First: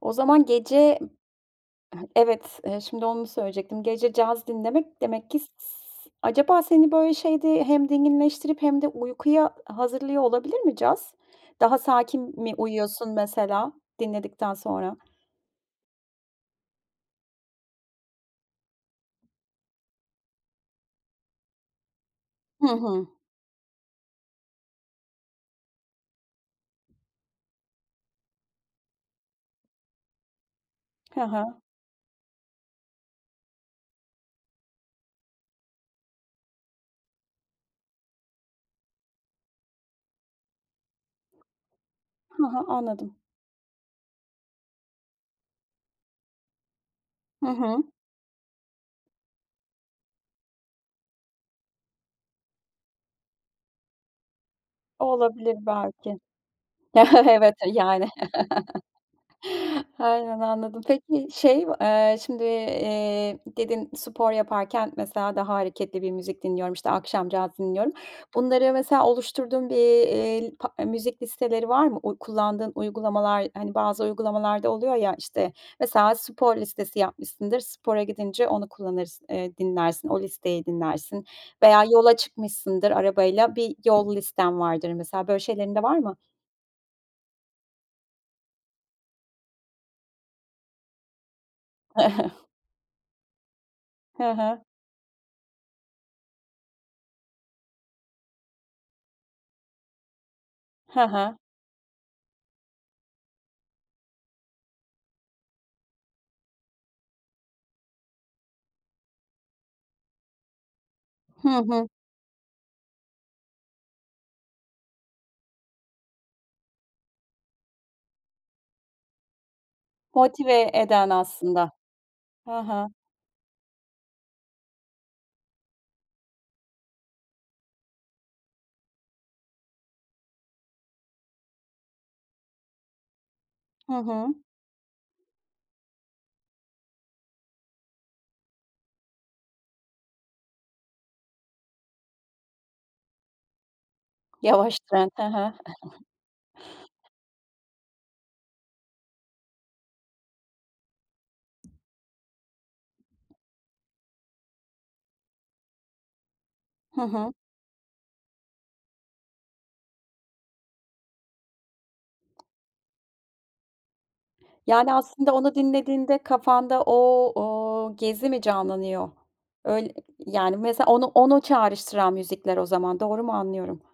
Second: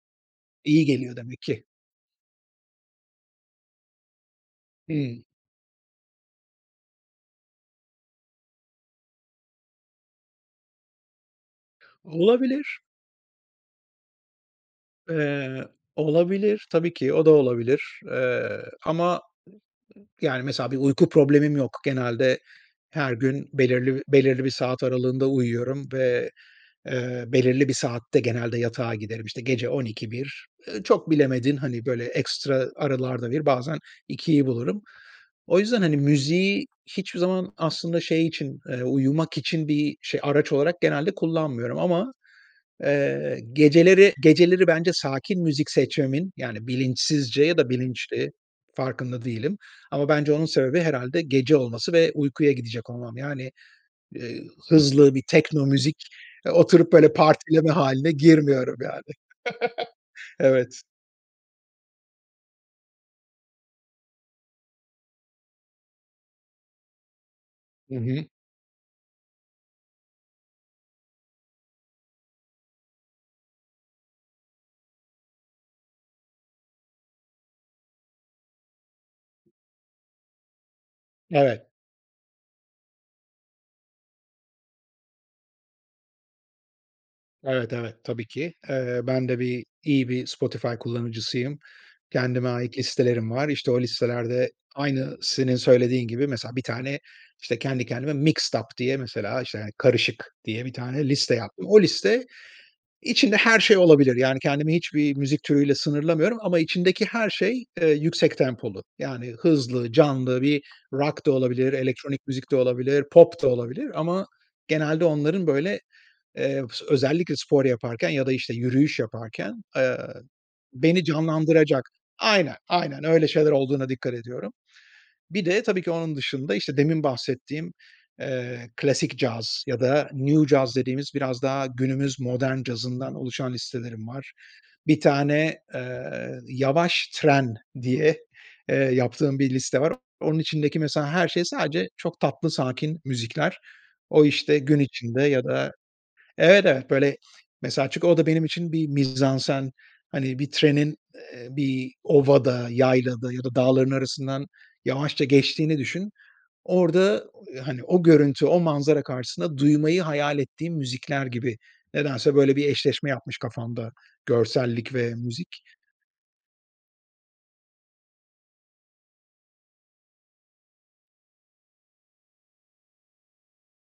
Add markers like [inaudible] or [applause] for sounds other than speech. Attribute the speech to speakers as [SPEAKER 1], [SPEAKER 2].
[SPEAKER 1] O zaman
[SPEAKER 2] İyi
[SPEAKER 1] gece,
[SPEAKER 2] geliyor demek ki.
[SPEAKER 1] evet, eee, şimdi onu söyleyecektim. Gece caz dinlemek
[SPEAKER 2] Hımm.
[SPEAKER 1] demek ki s s acaba, seni, böyle, şeyde, hem dinginleştirip hem de uykuya hazırlıyor olabilir mi caz? Daha sakin mi
[SPEAKER 2] Olabilir.
[SPEAKER 1] uyuyorsun mesela dinledikten sonra?
[SPEAKER 2] Eee, olabilir. Tabii ki, o da olabilir. Eee, ama, i i yani, mesela, bir uyku problemim yok. Genelde
[SPEAKER 1] Hı hı.
[SPEAKER 2] her gün belirli belirli bir saat aralığında uyuyorum ve, eee, belirli bir saatte genelde yatağa giderim. İşte gece 00.00-01.00 çok
[SPEAKER 1] Hı
[SPEAKER 2] bilemedin,
[SPEAKER 1] hı.
[SPEAKER 2] hani, böyle, ekstra aralarda 01.00'i, bazen 02.00'i bulurum. O yüzden, hani, müziği hiçbir zaman aslında şey için, eee, uyumak için bir araç olarak genelde kullanmıyorum ama,
[SPEAKER 1] Hı hı, anladım.
[SPEAKER 2] eee, geceleri, geceleri bence sakin müzik seçmemin, yani, bilinçsizce
[SPEAKER 1] Hı
[SPEAKER 2] ya da
[SPEAKER 1] hı.
[SPEAKER 2] bilinçli, farkında değilim ama bence onun sebebi herhâlde gece olması ve uykuya gidecek olmam. Yani, eee, hızlı bir
[SPEAKER 1] Olabilir
[SPEAKER 2] tekno müzik,
[SPEAKER 1] belki.
[SPEAKER 2] oturup böyle
[SPEAKER 1] Evet,
[SPEAKER 2] partileme
[SPEAKER 1] yani.
[SPEAKER 2] hâline girmiyorum, yani. [chuckles]
[SPEAKER 1] [chuckles] Aynen,
[SPEAKER 2] Evet.
[SPEAKER 1] anladım. Peki, şey, eee, şimdi, eee, dedin spor yaparken mesela daha hareketli bir müzik dinliyorum, işte, akşam caz dinliyorum.
[SPEAKER 2] Hı hı.
[SPEAKER 1] Bunları mesela oluşturduğun bir, eee, pa eee, müzik listeleri var mı? Uy kullandığın uygulamalar, hani, bazı uygulamalarda oluyor ya, işte, mesela, spor listesi yapmışsındır, spora gidince onu kullanırsın, eee, dinlersin, o listeyi dinlersin
[SPEAKER 2] Evet.
[SPEAKER 1] veya yola çıkmışsındır arabayla bir yol listen vardır, mesela, böyle şeylerin de var mı?
[SPEAKER 2] Evet, evet. Tabii ki. Eee, ben de bir, iyi bir Spotify kullanıcısıyım.
[SPEAKER 1] [chuckles]
[SPEAKER 2] Kendime ait listelerim var. İşte, o
[SPEAKER 1] Hı
[SPEAKER 2] listelerde
[SPEAKER 1] hı.
[SPEAKER 2] aynı senin söylediğin gibi, mesela, bir tane, işte, kendi kendime mixed up diye, mesela, işte, hani, karışık diye bir
[SPEAKER 1] Hı
[SPEAKER 2] tane liste
[SPEAKER 1] hı.
[SPEAKER 2] yaptım. O liste içinde her şey olabilir. Yani, kendimi hiçbir müzik türüyle sınırlamıyorum ama içindeki her şey, eee, yüksek tempolu. Yani, hızlı, canlı bir rock da
[SPEAKER 1] Hı
[SPEAKER 2] olabilir,
[SPEAKER 1] hı.
[SPEAKER 2] elektronik müzik de olabilir, pop da olabilir ama genelde onların, böyle, eee, özellikle spor yaparken ya da, işte, yürüyüş yaparken, eee,
[SPEAKER 1] Motive
[SPEAKER 2] beni
[SPEAKER 1] eden aslında.
[SPEAKER 2] canlandıracak, aynen,
[SPEAKER 1] Hı hı.
[SPEAKER 2] aynen, öyle şeyler olduğuna dikkat ediyorum. Bir de, tabii ki, onun dışında, işte, demin bahsettiğim, eee, klasik caz ya da new caz dediğimiz biraz daha günümüz modern cazından oluşan
[SPEAKER 1] Hı
[SPEAKER 2] listelerim
[SPEAKER 1] hı.
[SPEAKER 2] var. Bir tane, eee, yavaş tren diye, eee, yaptığım bir liste var. Onun içindeki, mesela, her şey sadece çok tatlı sakin müzikler. O işte
[SPEAKER 1] Yavaş
[SPEAKER 2] gün
[SPEAKER 1] tren, hı
[SPEAKER 2] içinde ya
[SPEAKER 1] hı.
[SPEAKER 2] da,
[SPEAKER 1] [chuckles]
[SPEAKER 2] evet, evet, böyle, mesela, çünkü o da benim için bir mizansen, hani, bir trenin, eee, bir ovada, yaylada ya da dağların arasından yavaşça geçtiğini düşün.
[SPEAKER 1] Hı
[SPEAKER 2] Orada,
[SPEAKER 1] hı.
[SPEAKER 2] hani, o görüntü, o manzara karşısında duymayı hayal ettiğim müzikler gibi nedense böyle bir eşleşme yapmış kafamda görsellik
[SPEAKER 1] Yani,
[SPEAKER 2] ve
[SPEAKER 1] aslında, onu
[SPEAKER 2] müzik.
[SPEAKER 1] dinlediğinde kafanda o o gezi mi canlanıyor? Öyle, yani, mesela, onu onu çağrıştıran müzikler o zaman. Doğru mu anlıyorum?